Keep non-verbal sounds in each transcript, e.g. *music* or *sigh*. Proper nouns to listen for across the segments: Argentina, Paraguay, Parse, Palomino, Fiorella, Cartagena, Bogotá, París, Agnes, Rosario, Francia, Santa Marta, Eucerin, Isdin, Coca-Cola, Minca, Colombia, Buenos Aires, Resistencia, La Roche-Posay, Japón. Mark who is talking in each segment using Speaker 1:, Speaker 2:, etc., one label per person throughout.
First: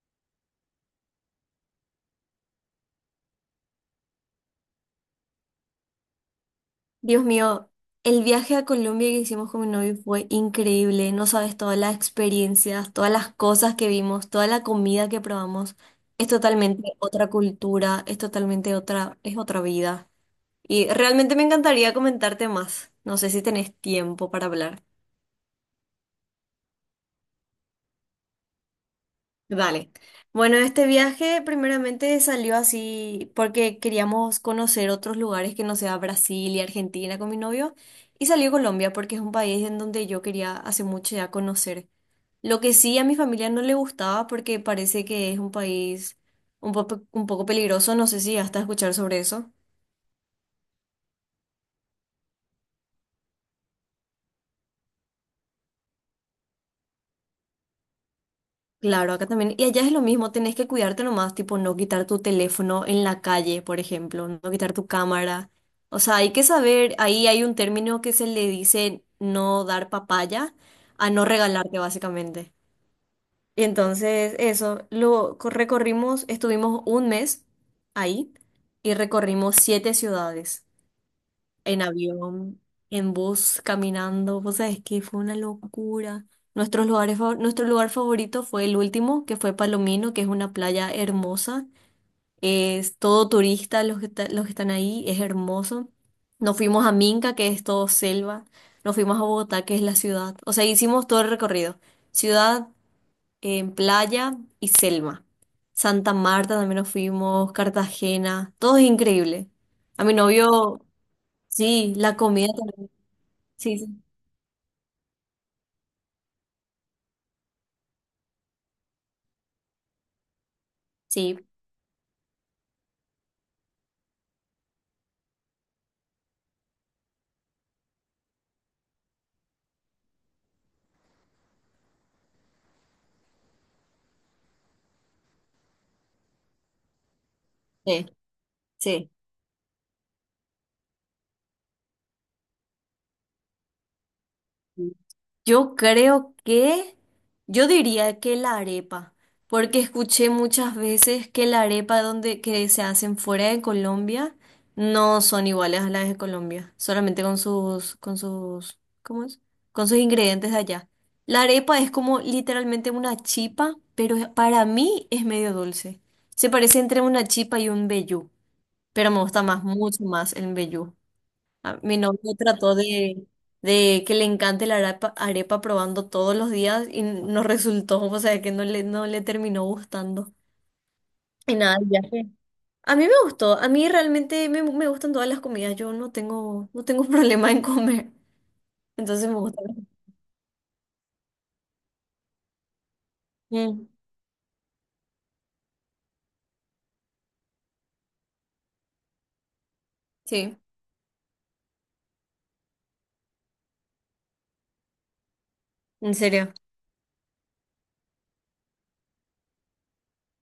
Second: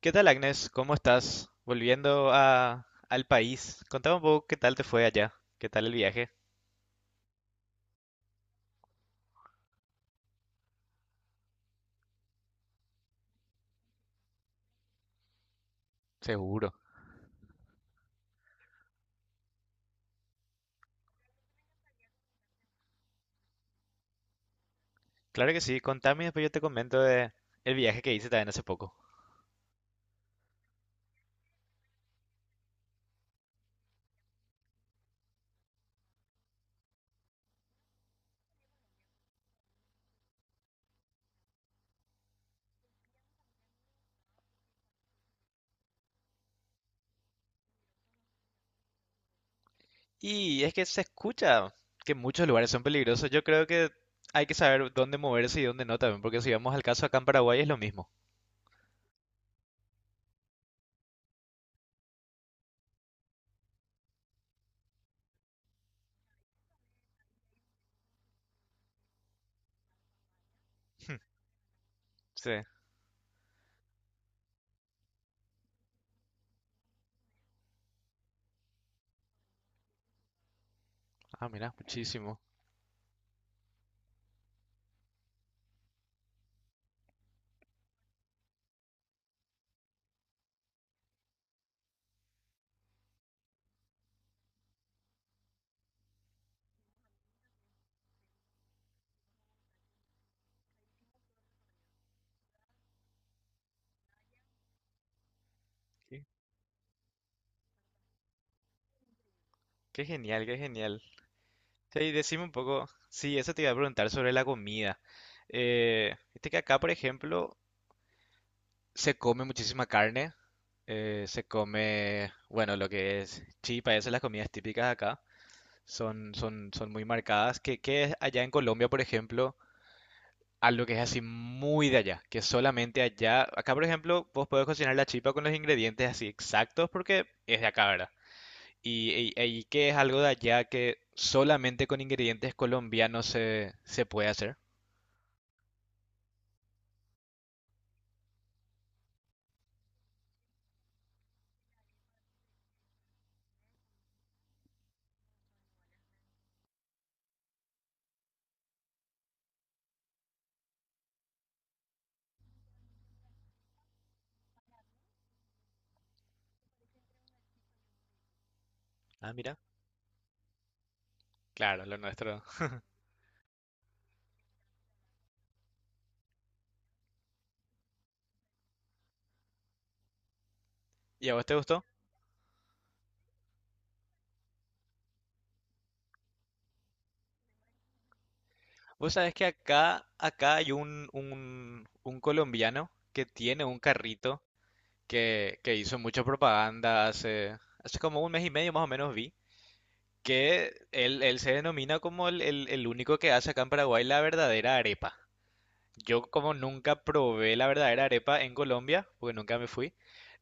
Speaker 1: ¿Qué tal, Agnes? ¿Cómo estás? Volviendo al país. Contame un poco qué tal te fue allá. ¿Qué tal el viaje?
Speaker 2: Dios mío, el viaje a Colombia que hicimos con mi novio fue increíble. No sabes todas las experiencias, todas las cosas que vimos, toda la comida que probamos. Es
Speaker 1: Seguro.
Speaker 2: totalmente otra cultura, es totalmente otra, es otra vida. Y realmente me encantaría comentarte más. No sé si tenés tiempo para hablar.
Speaker 1: Claro que sí. Contame y después yo te comento de el viaje que hice también hace poco.
Speaker 2: Dale. Bueno, este viaje primeramente salió así porque queríamos conocer otros lugares que no sea Brasil y Argentina con mi novio y salió Colombia porque es un país en donde yo quería hace mucho ya conocer. Lo que sí a mi familia no le gustaba porque parece que es un país un poco peligroso, no sé si hasta escuchar sobre eso.
Speaker 1: Y es que se escucha que muchos lugares son peligrosos. Yo creo que hay que saber dónde moverse y dónde no también, porque si vamos al caso acá en Paraguay es lo mismo.
Speaker 2: Claro, acá también. Y allá es lo mismo, tenés que cuidarte nomás, tipo no quitar tu teléfono en la calle, por ejemplo, no quitar tu cámara. O sea, hay que saber, ahí hay un término que se le dice no dar papaya a no regalarte,
Speaker 1: Sí.
Speaker 2: básicamente. Y entonces eso, recorrimos, estuvimos un mes ahí y recorrimos 7 ciudades
Speaker 1: Ah, mira,
Speaker 2: en
Speaker 1: muchísimo.
Speaker 2: avión, en bus, caminando. Vos sabés que fue una locura. Nuestros lugares, nuestro lugar favorito fue el último, que fue Palomino, que es una playa hermosa. Es todo turista los que, los que están ahí, es hermoso. Nos fuimos a Minca, que es todo selva. Nos fuimos a Bogotá, que es la ciudad. O sea, hicimos todo el recorrido. Ciudad, en playa y selva. Santa
Speaker 1: Qué,
Speaker 2: Marta también nos fuimos, Cartagena, todo es increíble.
Speaker 1: qué
Speaker 2: A mi
Speaker 1: genial, qué
Speaker 2: novio.
Speaker 1: genial.
Speaker 2: Sí,
Speaker 1: Sí, y
Speaker 2: la
Speaker 1: decime
Speaker 2: comida.
Speaker 1: un poco. Sí, eso te iba a
Speaker 2: Sí, sí,
Speaker 1: preguntar sobre la comida. Viste que acá, por ejemplo, se come muchísima carne,
Speaker 2: sí,
Speaker 1: se come, bueno, lo que es chipa, esas las comidas típicas de acá, son muy marcadas, que es allá en Colombia, por ejemplo, algo que es así muy de allá, que solamente allá, acá por ejemplo, vos podés cocinar la chipa con los ingredientes así exactos porque es de acá,
Speaker 2: sí,
Speaker 1: ¿verdad? Y que es algo de allá que solamente con ingredientes colombianos se puede hacer.
Speaker 2: sí. Yo creo que, yo diría que la arepa, porque escuché muchas veces que la arepa donde que se hacen fuera de Colombia no son iguales a las de Colombia, solamente con sus, ¿cómo es? Con sus ingredientes de allá. La arepa es como literalmente una chipa, pero para mí es medio dulce. Se parece entre una chipa y un vellú, pero me
Speaker 1: Ah,
Speaker 2: gusta
Speaker 1: mira.
Speaker 2: más, mucho más el vellú. Ah.
Speaker 1: Claro, lo
Speaker 2: Mi novio
Speaker 1: nuestro.
Speaker 2: de que le encante la arepa, arepa probando todos los días y no resultó, o sea, que no le terminó gustando.
Speaker 1: ¿Y a vos te
Speaker 2: Y nada,
Speaker 1: gustó?
Speaker 2: el viaje. A mí me gustó, a mí realmente me gustan todas las comidas, yo no tengo, no tengo *laughs* problema en comer,
Speaker 1: Vos
Speaker 2: entonces
Speaker 1: sabés
Speaker 2: me
Speaker 1: que
Speaker 2: gusta.
Speaker 1: acá hay un colombiano que tiene un
Speaker 2: Mm,
Speaker 1: carrito que hizo mucha propaganda hace como un mes y medio más o menos vi,
Speaker 2: sí,
Speaker 1: que él se denomina como el único que hace acá en Paraguay la verdadera arepa.
Speaker 2: en
Speaker 1: Yo
Speaker 2: serio,
Speaker 1: como nunca probé la verdadera arepa en Colombia, porque nunca me fui,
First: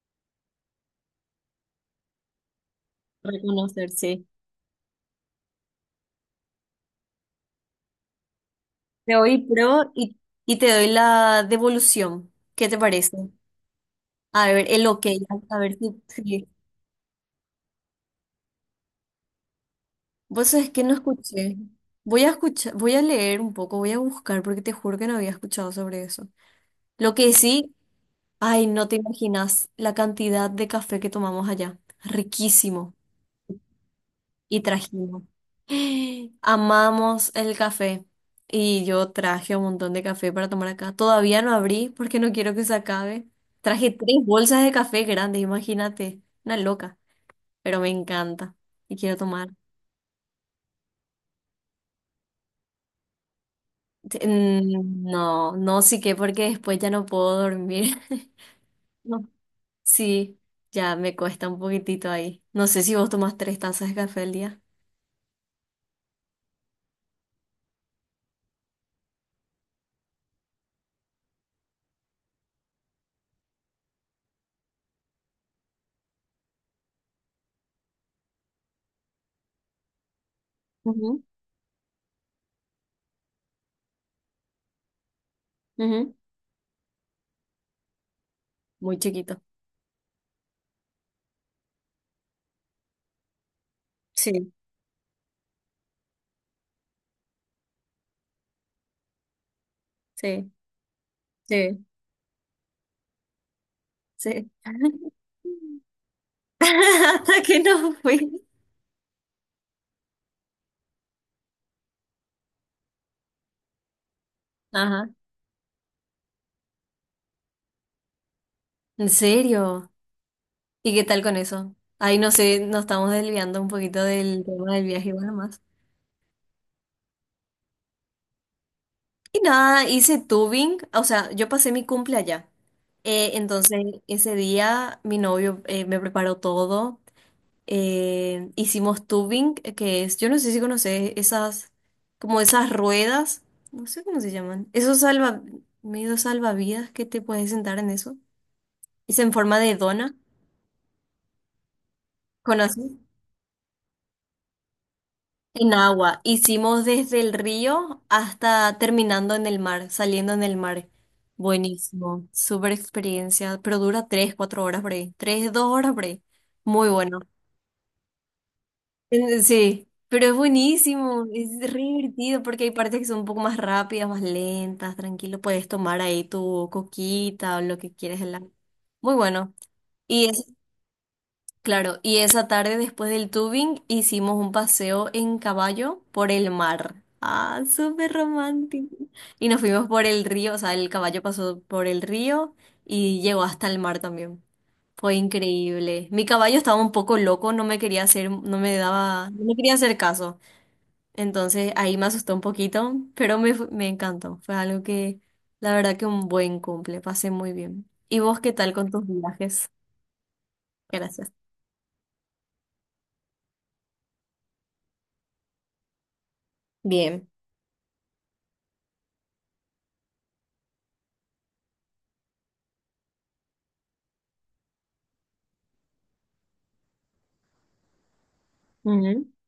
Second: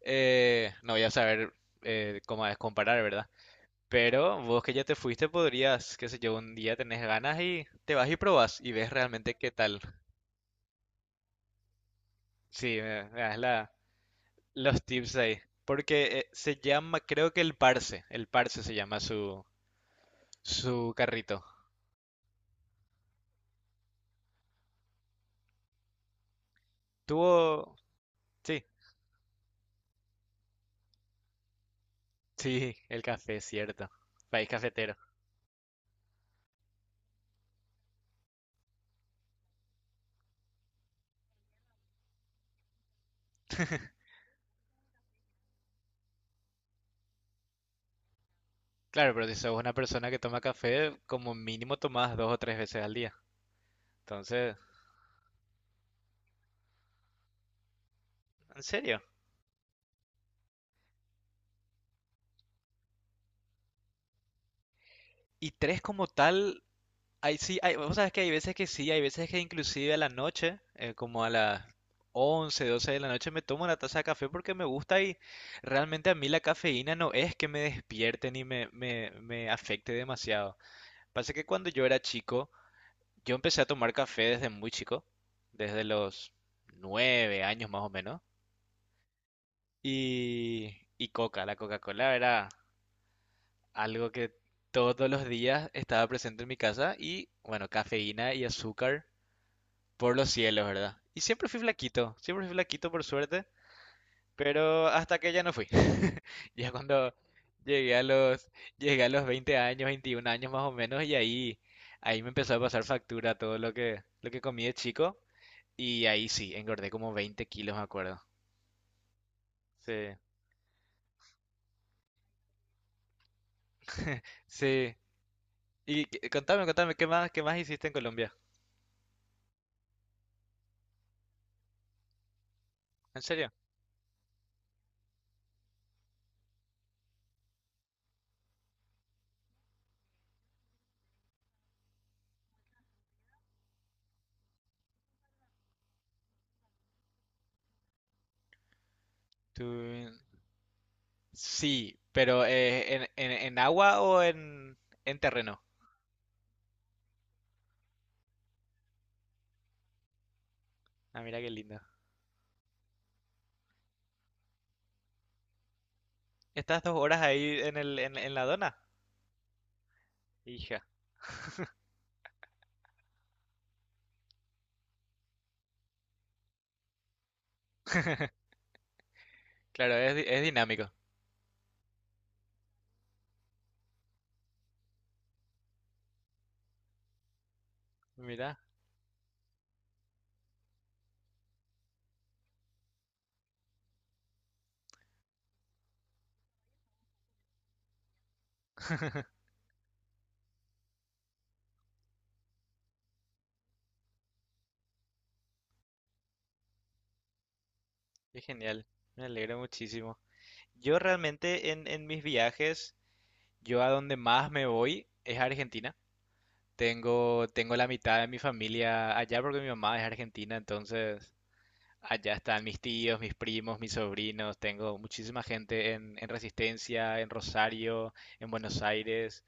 Speaker 1: no voy a saber cómo es comparar, ¿verdad?
Speaker 2: reconocer, sí.
Speaker 1: Pero vos que ya te fuiste podrías, qué sé yo, un día tenés ganas y te vas y probás y ves
Speaker 2: Te
Speaker 1: realmente
Speaker 2: doy
Speaker 1: qué tal.
Speaker 2: pro y te doy la devolución, ¿qué
Speaker 1: Sí,
Speaker 2: te
Speaker 1: me,
Speaker 2: parece?
Speaker 1: me das
Speaker 2: A ver,
Speaker 1: los
Speaker 2: el ok,
Speaker 1: tips ahí.
Speaker 2: a ver si,
Speaker 1: Porque
Speaker 2: si
Speaker 1: se llama, creo que el Parse se llama su,
Speaker 2: vos sabés que
Speaker 1: su
Speaker 2: no
Speaker 1: carrito.
Speaker 2: escuché. Voy a escuchar, voy a leer un poco, voy a buscar porque te juro que no había escuchado sobre eso. Lo que sí,
Speaker 1: Tuvo, sí,
Speaker 2: ay, no te imaginas la cantidad de café que tomamos allá.
Speaker 1: sí,
Speaker 2: Riquísimo.
Speaker 1: el café, cierto. País
Speaker 2: Y
Speaker 1: cafetero.
Speaker 2: trajimos. *gasps* Amamos el café. Y yo traje un montón de café para tomar acá. Todavía no abrí porque no quiero que se acabe. Traje tres bolsas de café grandes, imagínate. Una loca. Pero me encanta. Y
Speaker 1: Claro,
Speaker 2: quiero
Speaker 1: pero si
Speaker 2: tomar.
Speaker 1: sos una persona que toma café, como mínimo tomás 2 o 3 veces al día. Entonces,
Speaker 2: Mm. No, no, sí que porque después ya no puedo dormir. *laughs*
Speaker 1: en serio.
Speaker 2: No. Sí, ya me cuesta un poquitito ahí. No sé si vos tomás tres tazas de café al día.
Speaker 1: Y tres como tal, hay, sí, hay, vos sabés que hay veces que sí, hay veces que inclusive a la noche, como a las 11 12 de la noche, me tomo una taza de café porque me gusta y realmente a mí la cafeína no es que me despierte ni me afecte demasiado.
Speaker 2: Ujú,
Speaker 1: Pasa que cuando yo era chico, yo empecé a tomar café desde muy chico, desde
Speaker 2: ujú.
Speaker 1: los 9 años más o menos,
Speaker 2: Muy chiquito.
Speaker 1: y la Coca-Cola era algo que
Speaker 2: Sí,
Speaker 1: todos los días estaba presente en mi casa y bueno, cafeína y azúcar. Por los
Speaker 2: sí,
Speaker 1: cielos, ¿verdad? Y
Speaker 2: sí,
Speaker 1: siempre fui flaquito por suerte,
Speaker 2: sí.
Speaker 1: pero
Speaker 2: *laughs*
Speaker 1: hasta que ya no fui. *laughs* Ya cuando
Speaker 2: Hasta que no
Speaker 1: llegué a
Speaker 2: fui.
Speaker 1: los, llegué a los 20 años, 21 años más o menos, y ahí me empezó a pasar factura todo lo que comí de
Speaker 2: Ajá.
Speaker 1: chico, y ahí sí, engordé como 20 kilos, me acuerdo.
Speaker 2: ¿En serio?
Speaker 1: Sí,
Speaker 2: ¿Y qué tal con eso? Ahí no sé, nos estamos desviando un poquito del tema del
Speaker 1: sí.
Speaker 2: viaje, bueno.
Speaker 1: Contame, qué más hiciste en Colombia?
Speaker 2: Y nada, hice tubing, o sea, yo pasé mi cumple allá.
Speaker 1: ¿En
Speaker 2: Eh,
Speaker 1: serio?
Speaker 2: entonces, ese día mi novio me preparó todo. Hicimos tubing, que es, yo no sé si conoces esas, como esas ruedas, no sé cómo se llaman, esos salva, medio salvavidas que te puedes sentar en eso. Es en forma de
Speaker 1: Tú-
Speaker 2: dona,
Speaker 1: Sí, pero
Speaker 2: ¿conoces?
Speaker 1: ¿en, en agua o en terreno?
Speaker 2: En agua, hicimos desde el río hasta terminando en el mar, saliendo en el mar.
Speaker 1: Ah, mira qué lindo.
Speaker 2: Buenísimo, súper experiencia, pero dura tres, cuatro horas por ahí, tres, dos horas por ahí.
Speaker 1: Estás
Speaker 2: Muy
Speaker 1: 2 horas
Speaker 2: bueno.
Speaker 1: ahí en la dona.
Speaker 2: Sí, pero es
Speaker 1: Hija.
Speaker 2: buenísimo, es re divertido porque hay partes que son un poco más rápidas, más lentas, tranquilo, puedes tomar ahí tu coquita o lo que quieras. Muy bueno.
Speaker 1: Claro, es, di-
Speaker 2: Y
Speaker 1: es
Speaker 2: es
Speaker 1: dinámico.
Speaker 2: Claro, y esa tarde después del tubing hicimos un paseo en caballo por el mar. Ah, súper
Speaker 1: Mira,
Speaker 2: romántico. Y nos fuimos por el río, o sea, el caballo pasó por el río y llegó hasta el mar también. Fue increíble. Mi caballo estaba un poco loco, no me daba,
Speaker 1: *laughs*
Speaker 2: no me quería hacer caso. Entonces ahí me asustó un poquito, pero me encantó. Fue algo que, la verdad que un buen cumple, pasé muy bien. ¿Y vos
Speaker 1: qué
Speaker 2: qué tal
Speaker 1: genial.
Speaker 2: con tus
Speaker 1: Me alegro
Speaker 2: viajes?
Speaker 1: muchísimo. Yo
Speaker 2: Gracias.
Speaker 1: realmente en mis viajes, yo a donde más me voy es a Argentina.
Speaker 2: Bien.
Speaker 1: Tengo la mitad de mi familia allá porque mi mamá es argentina, entonces allá están mis tíos, mis primos, mis sobrinos. Tengo muchísima gente en Resistencia, en Rosario, en Buenos Aires.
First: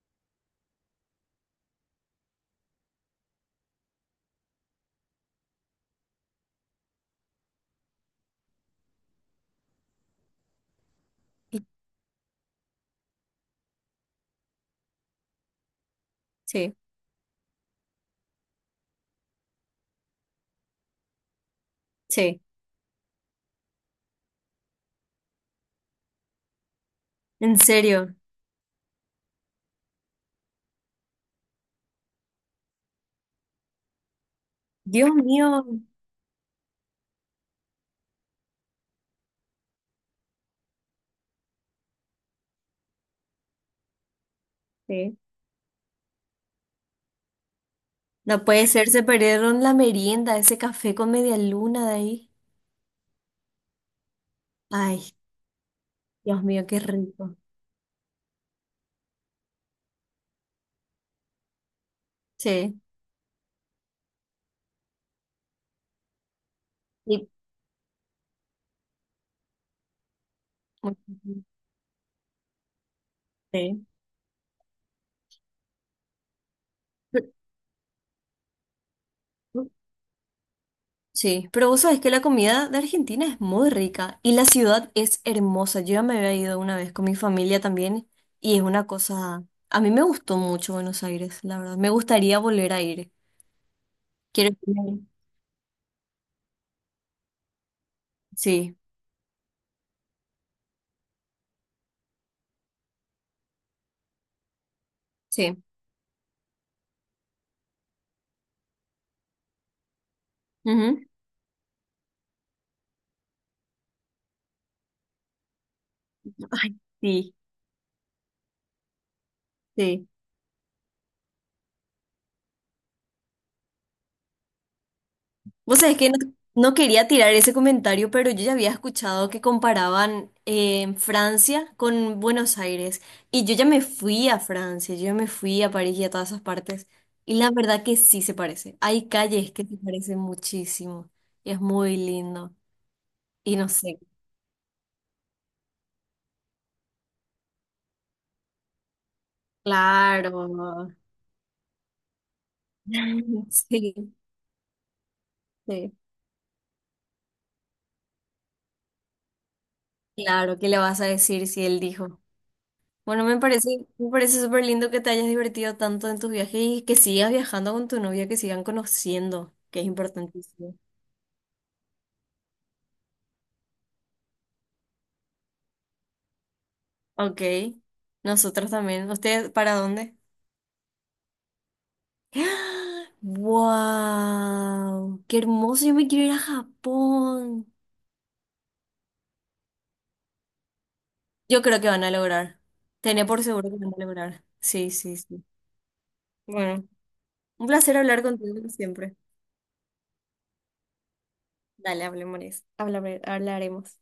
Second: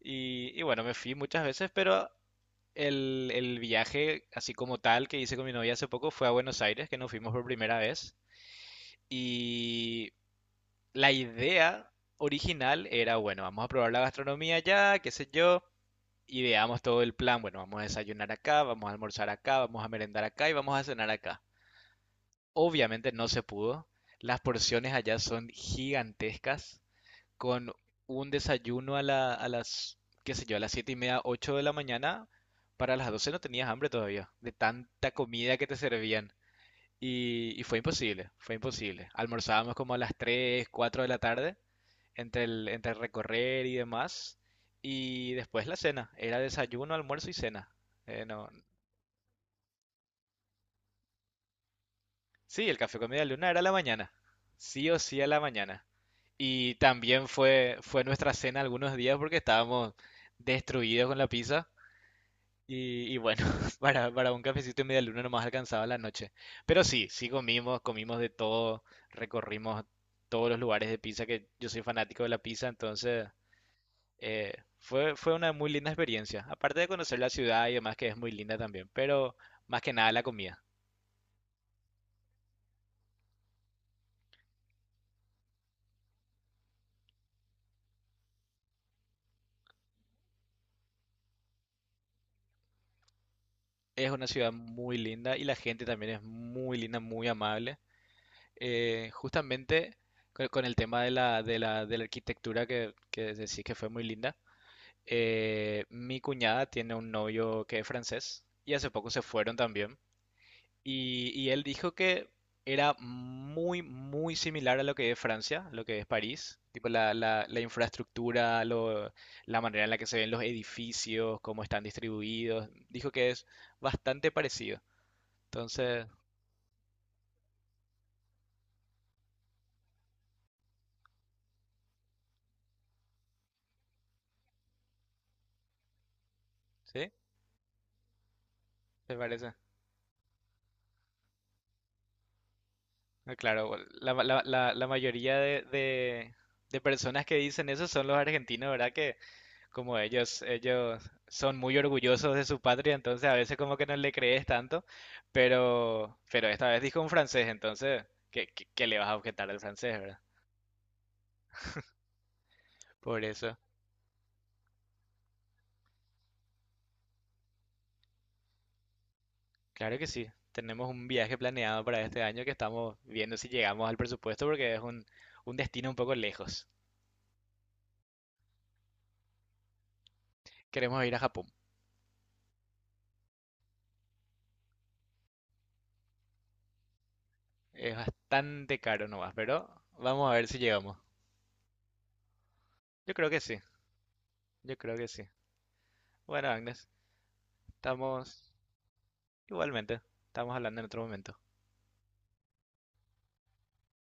Speaker 1: Y bueno, me fui muchas veces, pero el viaje, así como tal, que hice con mi novia hace poco fue a Buenos Aires, que nos fuimos por primera vez. Y la idea original era, bueno, vamos a probar la gastronomía allá, qué sé yo.
Speaker 2: Sí,
Speaker 1: Ideamos todo el plan, bueno, vamos a desayunar acá, vamos a almorzar acá, vamos a merendar acá y vamos a cenar acá.
Speaker 2: sí,
Speaker 1: Obviamente no se pudo. Las porciones allá son gigantescas
Speaker 2: en
Speaker 1: con
Speaker 2: serio.
Speaker 1: un desayuno a la, qué sé yo, a las siete y media, ocho de la mañana; para las 12 no tenías hambre todavía, de
Speaker 2: Dios
Speaker 1: tanta comida
Speaker 2: mío,
Speaker 1: que te servían. Y fue imposible, fue imposible. Almorzábamos como a las tres, 4 de la tarde, entre el recorrer y demás.
Speaker 2: sí.
Speaker 1: Y después la cena, era desayuno, almuerzo y cena.
Speaker 2: No
Speaker 1: No,
Speaker 2: puede ser, se perdieron la merienda, ese café con media luna de ahí.
Speaker 1: sí, el café con media luna era a la mañana. Sí o
Speaker 2: Ay,
Speaker 1: sí a la mañana.
Speaker 2: Dios mío,
Speaker 1: Y
Speaker 2: qué
Speaker 1: también
Speaker 2: rico.
Speaker 1: fue nuestra cena algunos días porque estábamos destruidos con la pizza.
Speaker 2: Sí,
Speaker 1: Y bueno, *laughs* para un cafecito y media luna no nomás alcanzaba la noche. Pero sí,
Speaker 2: y-
Speaker 1: sí comimos, de todo, recorrimos todos los lugares de pizza, que yo soy fanático de la pizza, entonces
Speaker 2: sí.
Speaker 1: eh, fue una muy linda experiencia. Aparte de conocer la ciudad y demás, que es muy linda también, pero
Speaker 2: Pero...
Speaker 1: más que nada la comida.
Speaker 2: Sí, pero vos sabés que la comida de Argentina es muy rica y la ciudad es hermosa. Yo ya me había ido una vez con mi familia también y es una cosa... A mí me gustó mucho Buenos Aires, la verdad. Me gustaría volver a ir.
Speaker 1: Es una ciudad
Speaker 2: Quiero...
Speaker 1: muy linda y la gente también es muy linda, muy amable.
Speaker 2: Sí,
Speaker 1: Justamente con el tema de la, de la arquitectura que decís que fue muy linda,
Speaker 2: sí.
Speaker 1: mi cuñada tiene un novio que es francés y hace poco se fueron también.
Speaker 2: Ujú.
Speaker 1: Y él dijo que era muy, muy similar a lo que es Francia, lo que es París.
Speaker 2: Ay,
Speaker 1: Tipo la,
Speaker 2: sí.
Speaker 1: la, la infraestructura, la manera en la que
Speaker 2: Sí.
Speaker 1: se ven los edificios, cómo están distribuidos. Dijo que es bastante parecido.
Speaker 2: Vos sabés
Speaker 1: Entonces,
Speaker 2: que no quería tirar ese comentario, pero yo ya había escuchado que comparaban Francia con Buenos Aires. Y yo ya me fui a Francia, yo ya me fui a París y a todas esas partes.
Speaker 1: ¿sí?
Speaker 2: Y la verdad que sí se parece. Hay
Speaker 1: ¿Te
Speaker 2: calles
Speaker 1: parece?
Speaker 2: que se parecen muchísimo. Y es muy lindo.
Speaker 1: Ah,
Speaker 2: Y no
Speaker 1: claro,
Speaker 2: sé.
Speaker 1: la mayoría de personas que dicen eso son los argentinos, ¿verdad? Que como ellos,
Speaker 2: Claro.
Speaker 1: ellos son muy orgullosos de su patria, entonces a
Speaker 2: *laughs*
Speaker 1: veces como que no
Speaker 2: Sí,
Speaker 1: le crees tanto,
Speaker 2: sí.
Speaker 1: pero esta vez dijo un francés, entonces ¿qué le vas a objetar al francés? ¿Verdad?
Speaker 2: Claro, ¿qué le vas a decir si él dijo? Bueno,
Speaker 1: Por eso,
Speaker 2: me parece súper lindo que te hayas divertido tanto en tus viajes y que sigas viajando con tu novia, que sigan conociendo, que es
Speaker 1: claro que sí,
Speaker 2: importantísimo.
Speaker 1: tenemos un viaje planeado para este año que estamos viendo si llegamos al presupuesto porque es un destino un poco lejos.
Speaker 2: Ok, nosotros también. ¿Ustedes para dónde?
Speaker 1: Queremos ir a Japón.
Speaker 2: *gasps* ¡Wow! ¡Qué hermoso! Yo me quiero ir a Japón.
Speaker 1: Es bastante caro nomás, pero vamos a ver si llegamos.
Speaker 2: Yo creo que van a lograr.
Speaker 1: Yo
Speaker 2: Tenía
Speaker 1: creo que
Speaker 2: por
Speaker 1: sí,
Speaker 2: seguro que van a lograr.
Speaker 1: yo
Speaker 2: Sí,
Speaker 1: creo que
Speaker 2: sí,
Speaker 1: sí.
Speaker 2: sí.
Speaker 1: Bueno,
Speaker 2: Bueno,
Speaker 1: Agnes,
Speaker 2: un placer hablar
Speaker 1: estamos
Speaker 2: contigo como siempre.
Speaker 1: igualmente, estamos hablando en otro momento.
Speaker 2: Dale, hablemos. Hablaremos.